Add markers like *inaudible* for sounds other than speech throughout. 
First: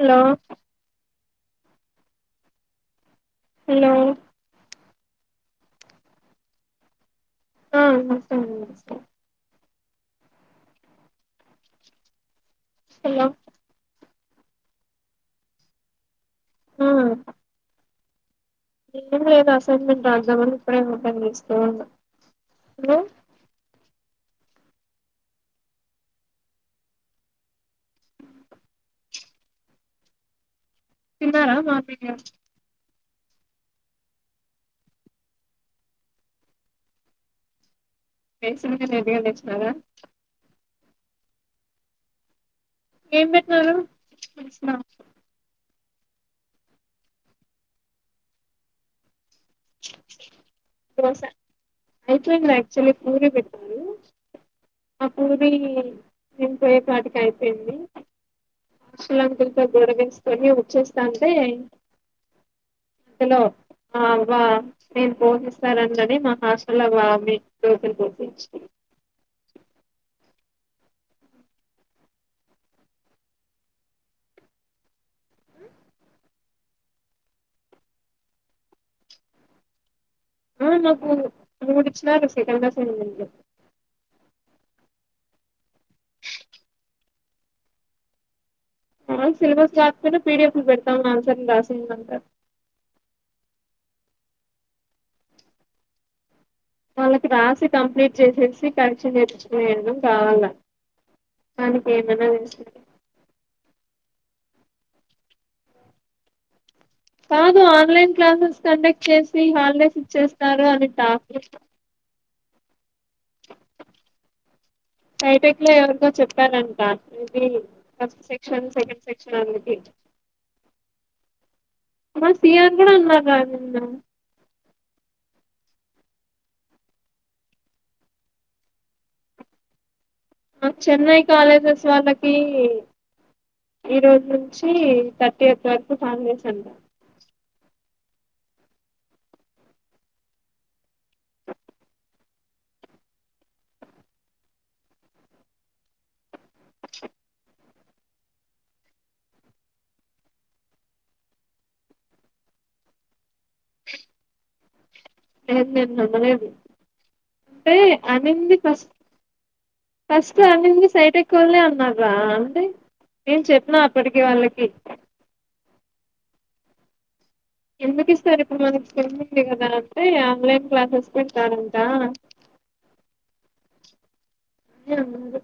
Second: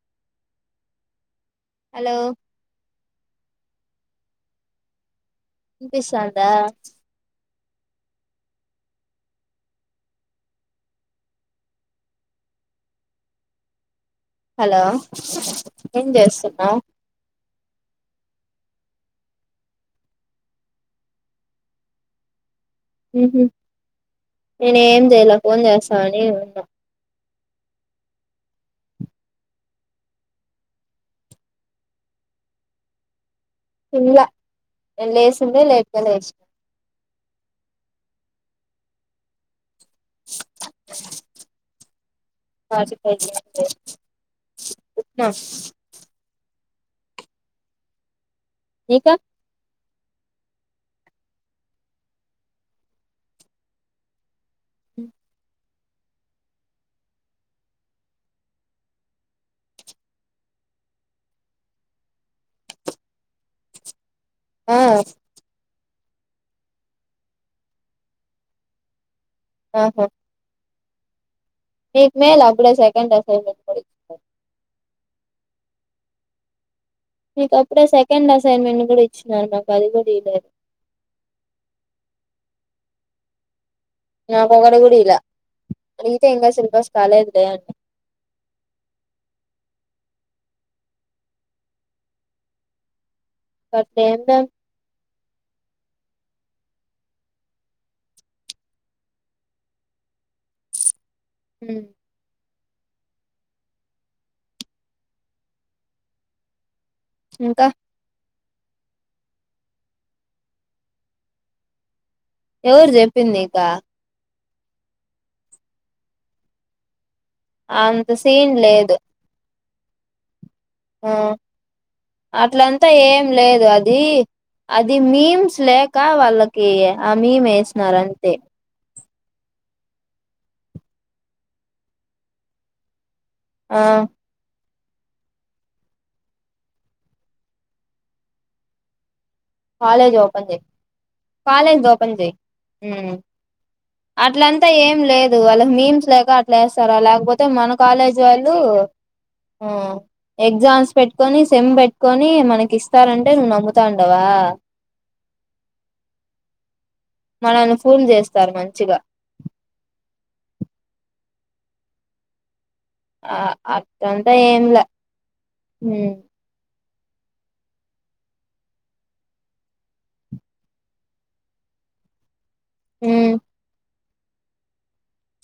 Hello hello hello వినిపిస్తాంద ఆ వినిపిస్తోంది వినిపిస్తుంది హలో హలో ఏం చేస్ తునవ్ ఎమ్ లేదా అసైన్మెంట్ రాద్దామని ఇప్పుడేమపనిందిస్త ఉన్నాం హు హుమ్ నెన్ ఏం జయలే ఫన్ చేసానిన్నా తిన్నారా మా పడి ఇల్లా లేసింది లేట్గా లేచ కేసు ఎదిగా లేసినదా ది సనా ఏం పెట్టినారు *unintelligible* ఉప్మా ఇంకా దోసా అయితే అంద ఆక్చులీ పూరి పెట్టంది ఆ పూరి ఇంపోయేపాటికి అయిపోయింది ఆషలంకులతో గరవేసుకొని వచ్చేస్తాంటే అందులో ఆ బ ఆ నేను పోగిస్త సరందని మహాశల వామి రజలు గుర్తిన్‌చింధి ఆహా మీక్ మేల్ అప్పుడ సకండ్ అసైన్మెంట్ మీక అప్పుడే సెకండ్ అసైన్మెంట్ కూడా ఇచ్చినారు మాకు అది కూడా ఇయలేదు ఆ నాకు మూడుచ్చినరు సెకండ్ అసైన్‌మెంట్ అసైన్‌మెంట్ నాకు ఒకటి కూడా ఇయాలే అంతే ఇంకా సిలబస్ కాలేదు డా ఆ సిలబస్ కా కపోయినా పిడిఎఫ్ పెట్టతాన్ససి అ పతేన్నా వాళ్ళకి రాసి కంప్లీట్ చేసేసి కరెక్షన్ నేర్చుకుయడం కావాల ధనికి ఎమైన చెస్థారు కాదు ఇంకా ఆన్లైన్ క్లాసెస్ కండక్ట్ చేసి హాలిడేస్ ఇచ్చేస్తారు అని టాకింగ్ ఎవరు చెప్పింది నీకా బైటెక్ లో ఎవరికో చెప్పాలంట మబ అంత ఫస్ట్ సీన్ సెక్షన్ లేదు సెకండ్ సెక్షన్ అని ఆ మా సిఆర్ అట్లంతా కూడా ఏం అన్నారా లేదు నిన్న అది అది మీమ్స్ లే ఇంకా వాళ్ళకి ఆ మీమ్ వేసినారంతే చెన్నై కాలేజెస్ వాళ్ళకి ఆ ఈరోజు అక్చుఅల్లీ తర్టీ ఐట్ వరకు *unintelligible* కాలేజ్ ఓపెన్ చెయి కాలేజ్ ఓపెన్ చెయి హ్మ్మ్ అట్లంతా ఏం లేదు వాళ్ళ మీమ్స్ లేక లేస్తారా లేకపోతే మనకు కాలేజ్ వాళ్ళు ఆ ఎగ్జామ్స్ పెట్టుకొని సెమ్ పెట్టుకొని మనకి ఇస్తారంట. అంటే నమ్ముతా ఉండవా ఏం ఎనిమిది వందలేమో మనల్ని అంటే ఫూల్ చేస్తారు అనింది ఫస్ట్ మంచిగా ఫస్ట్ అని సైట్ కులే అన్నార అంటే ఆ నేను చెప్పిన అప్పటికి అట్లాంత వాళ్ళకి ఏంలా హ్మ్మ్ ఎందుకు ఇస్తారు ఇప్పుడు మనకి పమంది కదా అంటే ఆన్లైన్ క్లాసెస్ పెడతారంట. హ్మ్మ్ ఎవరు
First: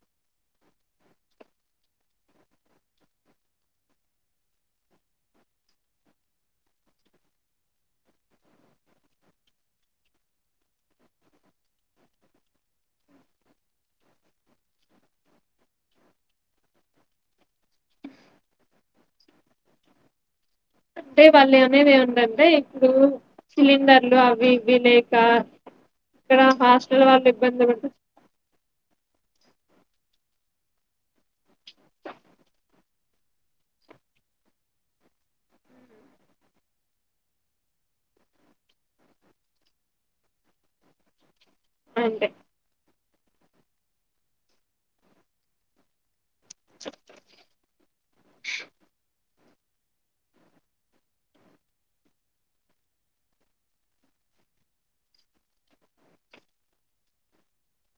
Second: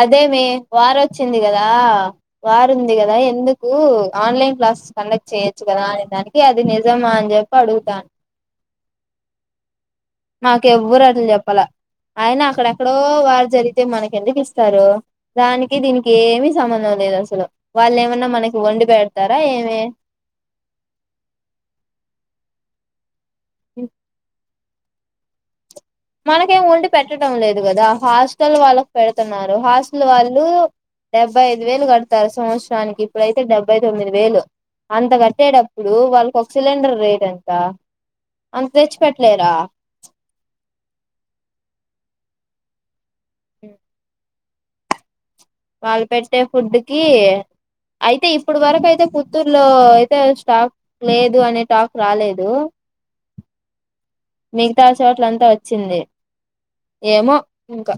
అదేమే వార్ వచ్చింది కదా వారు ఉంది కదా ఎందుకు ఆన్లైన్ క్లాసెస్ కండక్ట్ చెయొచ్చు కదా అనే దానికి అది నిజమా అని చెప్పి అడుగుతాన. మాకేవ్వరు అసలు చెప్పాలే అయిన అక్కడెక్కడో వార్ జరిగితే మనకి ఎందుకు ఇస్తారు దానికి దీనికి ఏమీ సంబంధం లేదు అసలు వాళ్ళు ఏమన్నా మనకి వండి పెడతారా ఏమి. అంటే వాళ్ళు అనేది ఏ ఉందంటే ఇప్పుడు సిలిండర్లు అవి వినాయక మనకేం ఒండి పెట్టడం లేదు కదా పడుతు హాస్టల్ వాళ్ళకు పెడుతున్నారు హాస్టల్ వాళ్ళు డెబ్బై ఐదు వేలు కడతారు సంవత్సరానికి ఇప్పుడయితే డెబ్బై తొమ్మిది వేలు అంత కట్టేటప్పుడు వాళ్ళకి ఒక సిలిండర్ రేట్ ఎంత అంత తెచ్చి పెట్టలేరా. అంతే హ్మ్మ్ వాల్పేట్ టే ఫుడ్ కి అయితే ఇప్పుడు వరకు అయితే ఫు చిత్తూరులో అయితే స్టాక్ లేదు అనే టాక్ రాలేదు మిగతా చోట్ల అంతా వచ్చింది ఏమో ఇంకా.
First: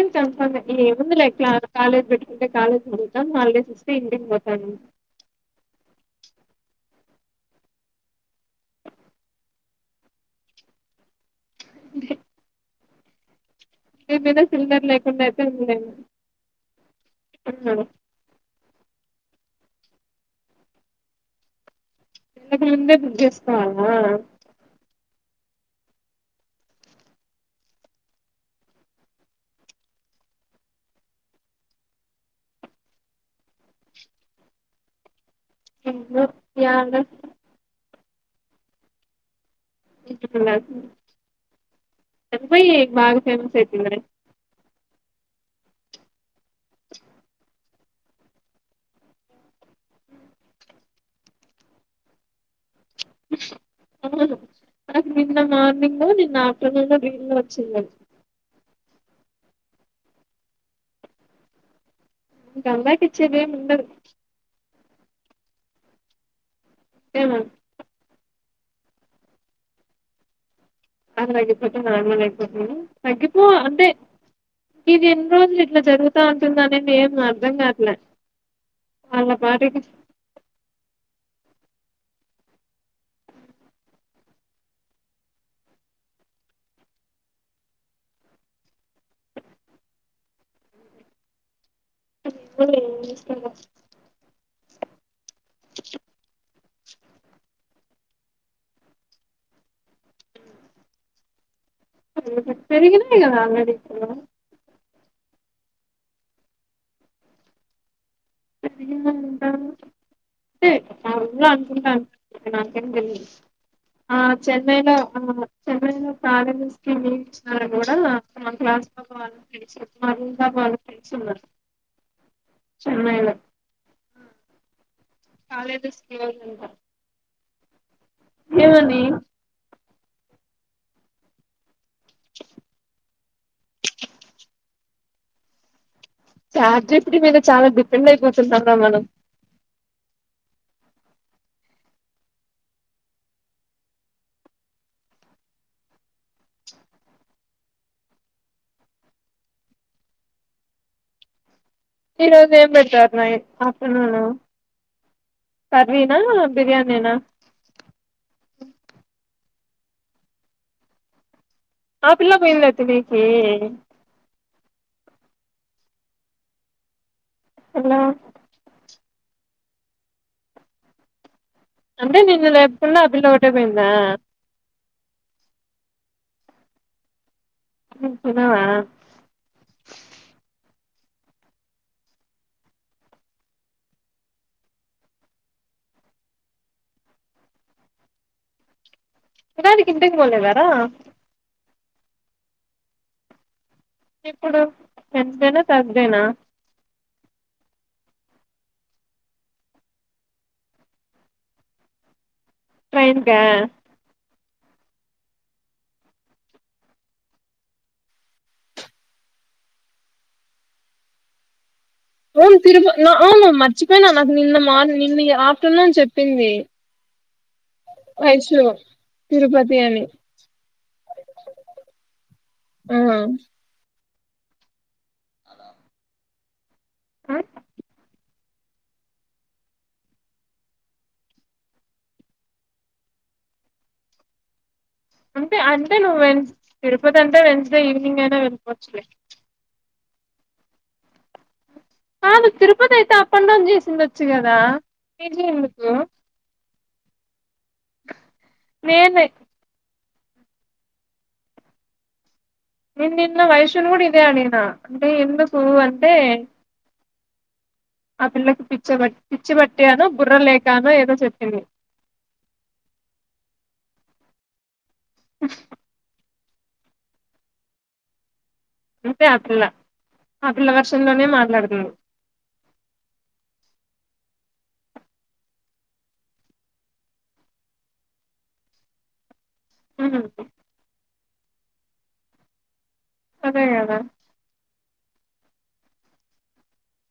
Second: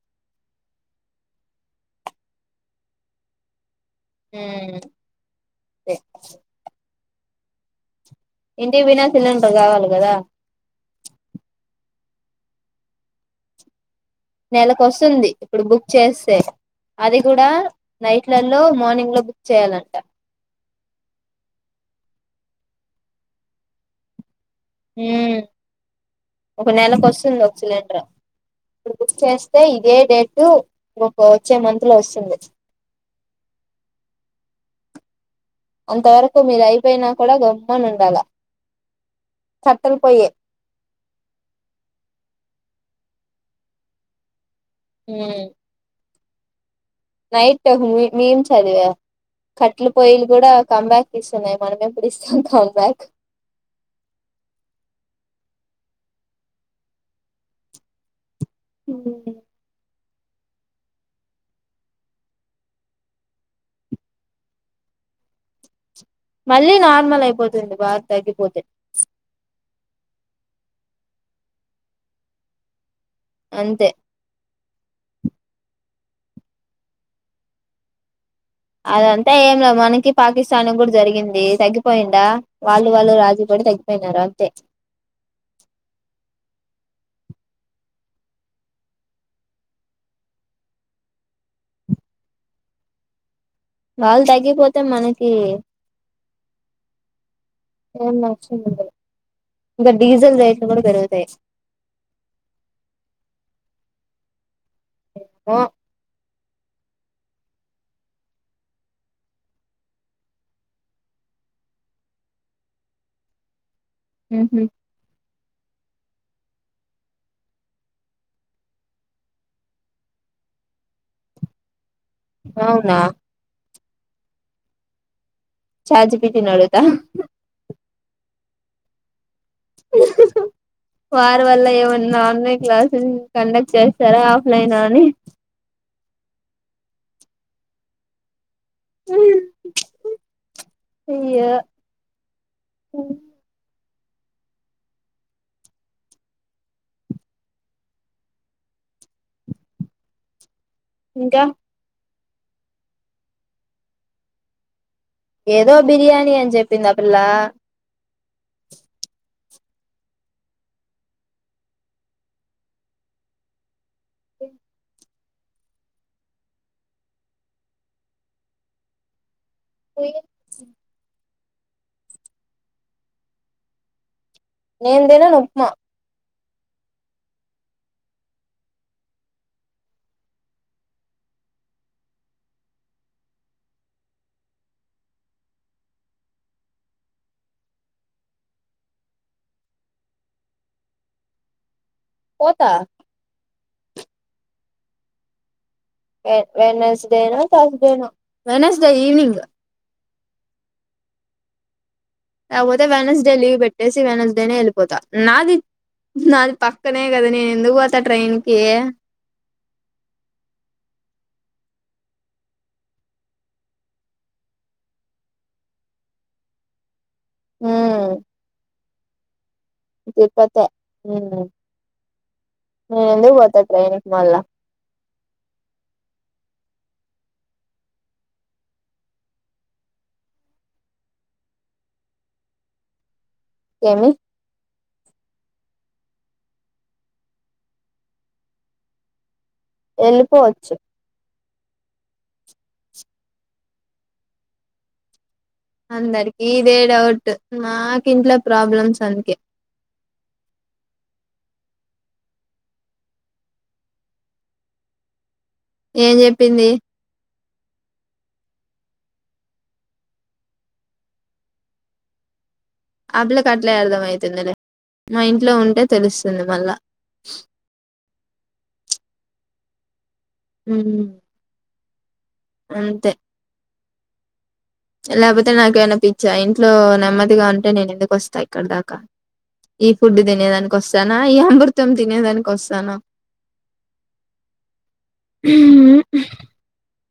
ఎంత అంత ఈ ముందలే క కాలేజ్ బెట్టుకుంటే కాలేజ్ కి ఎల్థం హాలిడేస్ ఇస్ టి ఇంటికి పోతంది ఎ ఇంటికి గిన సిలిండర్ కావాలి కదా అంతే నెలక సిలిండర్ లేకుండా వస్తుంది అయితే ఇప్పుడు బుక్ ఉండలేను చేస్తే అది కూడా అన్నాడు నైట్లలో మార్నింగ్ లో బుక్ చేయాలంట ఇంతకు ముందే బుక్ జేసుకోవాలా హ్ ఒక నెలకు వోస్తుంది. ఒక సిలిండర్ ఇప్పుడు బుక్ చేస్తే ఇదే డేట్ ఇగా వచ్చే మంత్ లో వస్తుంది. అంత అమ్మో వరకు మీది యాడ అయిపోయినా కూడా గమ్మున ఉండాలా *unintelligible* పోయి బగ ఫేమస్ అయిపోయింది కదా హ్ నైట్ మీము చదివా కట్టలు పొయ్యలు కూడా కమ్బ్యాక్ ఇస్తున్నాయి. మనమేప్పుడు ఇస్తాం కం నాకు నిన్న మాట్లాడు నిన్ను నిన్న ఆఫ్టర్నూన్ రీల్లో వచ్చింది. ఉ గంగాకిచ్చేది ఎం ఉండదు. మళ్ళీ నార్మల్ ఏమో అయిపోతుంది. వార్ తగ్గిపోతే అందరిదీ అయిపోతే మనది గూడ అయిపోతుంది. తగ్గిపోవ్ అంతే ఇది ఎన్ని రోజులు ఇట్లా జరుగుతా ఉంటుంది. అనీ ఏం అర్థం కావట్లే అదంతా వాళ్ళ ఏం లేదు పాటికి మనకి పాకిస్తాన్ కి కూడా జరిగింది. తగ్గిపోయింద వాళ్ళు వాళ్ళు రాజి పడి తగ్గిపోయినారు అంతే ఎవలు ఏమి ఇస్తారు వాళ్ళు తగ్గిపోతే మన ఏమన్నా అక్షంతలు. పెరిగినవి కదా ఇక్కడ నో *unintelligible* అనుకుంట నాకు ఎం తెలియాదు. ఆ చెన్నైలో ఆ చెన్నైలో ప్రాథమీ స్కీం ఇచ్చిన కూడా మా క్లాస్ *unintelligible* వాళ్ళ ఫ్రెండ్స్ ఉన్నారు అవునా చెన్నైలో colleges chat G P close T నీ అంట అడుగుతా ఏమని వారి వల్ల ఏమన్నా ఆన్లైన్ క్లాసెస్ కండక్ట్ చేస్తారా ఆఫ్లైన్ అని చాట్ జి పి టి నీ నేను చాలా డిఫరెంట్ అయి పొద్ది *unintelligible* మేడం అయ్యో ఇంకా ఈ రోజు ఏం పెట్టారు న ఆఫ్టర్నూను ఏదో బిర్యానీ అని చెప్పింది ఆ బిర్యానీనా పిల్ల ఆ పిల్ల పోయిందా తినానికి ఎలా పోయిచ్చింది అంటే నిన్ను లేపకుండా ఆ పిల్ల ఒకటే పోయిందా నేను తినను ఉప్మా నువ్ తినవా తినానికి ఇంటికి పోలే వరా పోతా ఇప్పుడు *unintelligible* ఏ Wednesday no Thursday no Wednesday evening కపోతే ట్రైన్ వెనస్డే కా లీవ్ బేట్టేసి వెనస్ నేనే ఎళ్ళిపోత నాది నాది పక్కనే గదనే నేను ఎందుకు పోతా ట్రైన్ కీ ఓం తిరుప న ఓం అ అవు మర్చిపోయిన నాకు నిన్న మార్నీ నిన్న ఆఫ్టర్నూన్ చెప్పింది. హ్మ్ వయసులో తిరుపతి అని తిరుప్పతే హ్మ్ ఆ నేను ఎందుకు పోతా ట్రైన్ వాళ్ళ ఏమి అంటే అంటే నువ్వు వె తిరుపతి అంటే వెన్స్డే ఈవినింగ్ అయిన వెళ్ళిపోవచ్చులే ఎళ్ళిపోవచ్చు ఆ తిరుపతి అయితే అప్ అండ్ డౌన్ చేసిండొచ్చు కదా పీజీ ఎందుకు అందరికి ఇదే డౌట్ ద నా కింట్లో ప్రాబ్లమ్స్ నేనే అందుకే నేను నిన్న వైషును కూడా ఇదే అనినా అంటే ఎందు ఏం జెప్పింది ఆ పిల్లకి పిచ్చ బ పిచ్చిబట్టిను బుర్ర లేకాను ఏదో చెప్పింది అ పిల్లకు అట్లే అర్థం అయితుందిలే మా ఇంట్లో ఉంటే తెలుసు తింది మల్ల అంతే ఆ పిల్ల ఆ పిల్ల హ్మ్ వర్షంలోనే మాట్లాడుతుంది లేపోతే నాకే మన్నా పిచ్చా ఇంట్లో నెమ్మదిగా ఉంటే నేను ఎందుకు వస్తా ఇక్కడ దాకా ఈ ఫుడ్ తినేదానికి వస్తానా అయ్యో అమృతం తినేదానికి ఓస్తానా అదే గదా హ్మ్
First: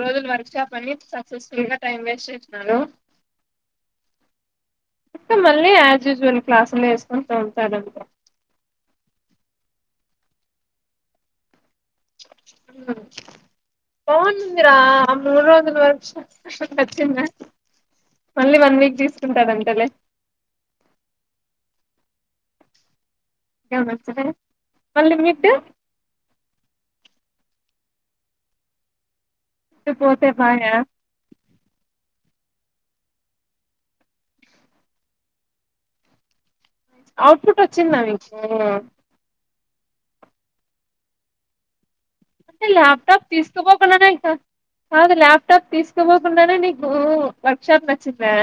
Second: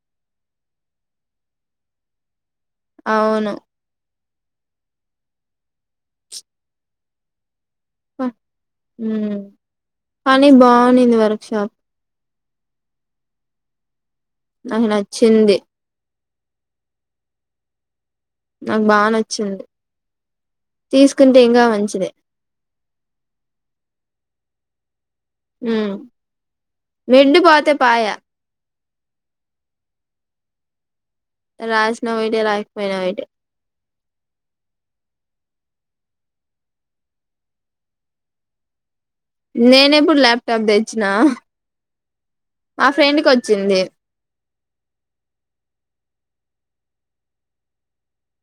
రోజులు వర్క్ షాప్ అని సక్సెస్ ఫుల్గా టైం వేస్ట్ చే అవును మళ్ళీ యాజ్ యూజువల్ క్లాసులు ఏసుకుంటూ ఉంటారండి ప హ్మ్ కానీ బావుండింది వర్క్ షాప్ ఉ పోనుందరా నాకు ఆ మూడు నచ్చింది రోజులు వర్షం ఆశోకు నచ్చిందా. మళ్ళీ వన్ నాకు వీక్ బానచ్చింది తీసుకుంటాడంటలే తీసుకుంటే ఇంగా మం చిదే ఎం నచ్చలే హా మిడు పోతే పాయె. మిడ్ పోతే పాయ రాసిన పోయితయి రాయకపోయినా పొయితయి. ఔట్పుట్ వచ్చిందా మీకు. నేనెప్పుడు ల్యాప్టాప్ తెచ్చినా. అంటే మా ఫ్రెండ్ ల్యాప్టాప్ కి వచ్చింది తీసుకపోకుండనే ఇంత కాదు ల్యాప్టాప్ తీసుకపో కుండానే నీకు వర్క్ షాప్ నచ్చిందా.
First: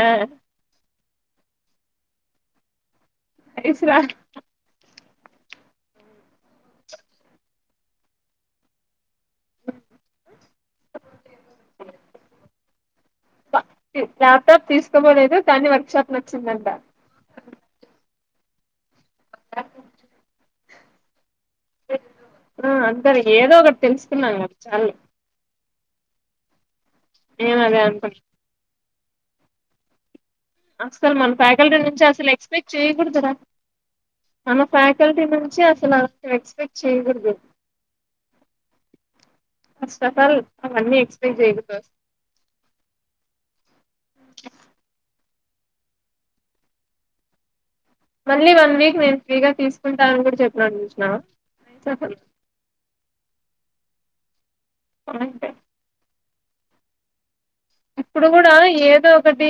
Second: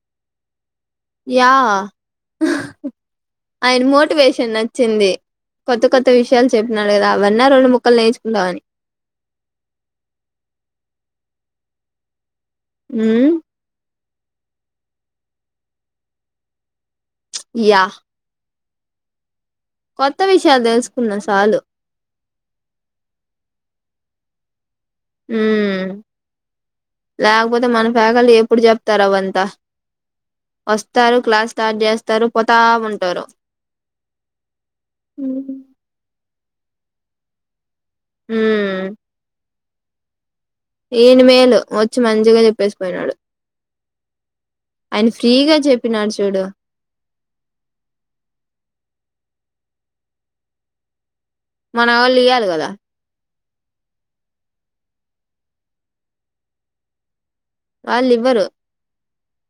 యా ఆయన నైస్ రా మోటివేషన్ నచ్చింది. కొత్త కొత్త విషయాలు చెప్పినాడు కదా అవన్నా రెండు ముక్కలు నేర్చుకుందాం అని. *inaudible* హు ల్యాప్టాప్ తీసుకపోలేదు కానీ వర్క్ షాప్ నచ్చిందంట. యా కొత్త విషయాలు తెలుసుకన్న సాలు. ఆ అంతేలె ఏదో ఒకటి తెలుసుకున్నాము చాలులే. హ్మ్ నేను లేకపోతే అదే మన అనుకున్నా ఫ్యాకల్టీ ఎప్పుడు చెప్తారు అవంతా. అసలు వస్తారు మన క్లాస్ ఫ్యాకల్టీ స్టార్ట్ నుంచి చేస్తారు అసలు పోతా ఎక్స్పెక్ట్ ఉంటారు చేయకూడదురా. మన ఫ్యాకల్టీ నుంచి అసలు ఎక్స్పెక్ట్ చేయకూడదు. హ ఫస్ట్ ఆఫ్ ఆల్ అవన్నీ ఈన ఎక్స్పెక్ట్ మేలు చేయకూడదు వచ్చి మంచిగా చెప్పేసి పోయినాడు. ఆయన ఫ్రీగా చెప్పినాడు చూడు. మళ్ళీ వన్ వీక్ నేను ఫ్రీగా తీసుకుంటానని కూడా చెప్పినాడు చూసినవ. మన వాళ్ళు ఇయాలి కదా. అంటే వాళ్ళు ఇప్పుడు ఇవ్వరు కూడా ఏదో ఒకటి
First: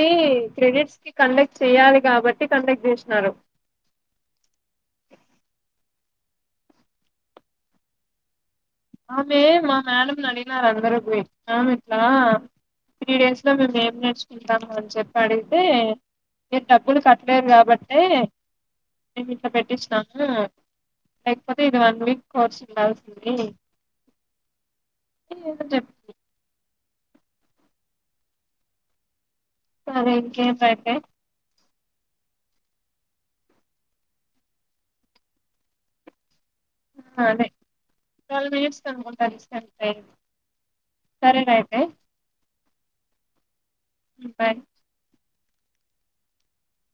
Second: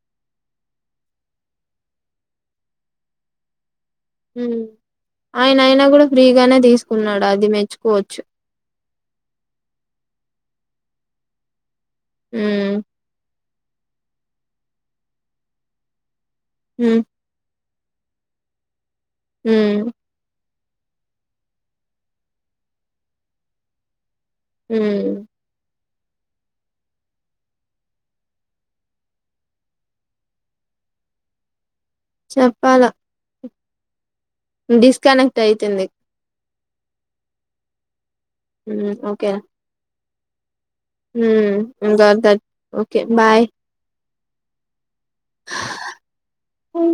క్రెడిట్స్కి కండక్ట్ చేయాలి కాబట్టి కండక్ట్ చేశినారు. ఉ ఆయన అయినా కూడా ఫ్రీగానే తీసుకున్నాడు అది మెచ్చుకోవచ్చు. ఆమె మా మేడంని అడిగినారు అందరు పోయి ఆమె ఇట్లా మ్మ్ త్రీ డేస్ ఇందులో మేము ఏం నేర్చుకుంటాము అని చెప్పి అడిగితే నేను డబ్బులు మ్మ్ కట్టలేదు కాబ టే నేను ఇట్ల మ్మ్ పెట్టిచ్చినాను. లేకపోతే, ఇది వన్ వీక్ కోర్స్ ఉండాల్సింది. ఉమ్ అని ఏదో చెప్తుంది సరే ఇంకెంటయితే? చెప్పాలా? డిస్కనెక్ట్ అయితుంది. అదే ట్వెల్వ్ మినట్స్ అనుకుంటాను, సర్ టైమ్. ఉమ్ ఇగ అంతే, ఓకే బాయ్. బరి హ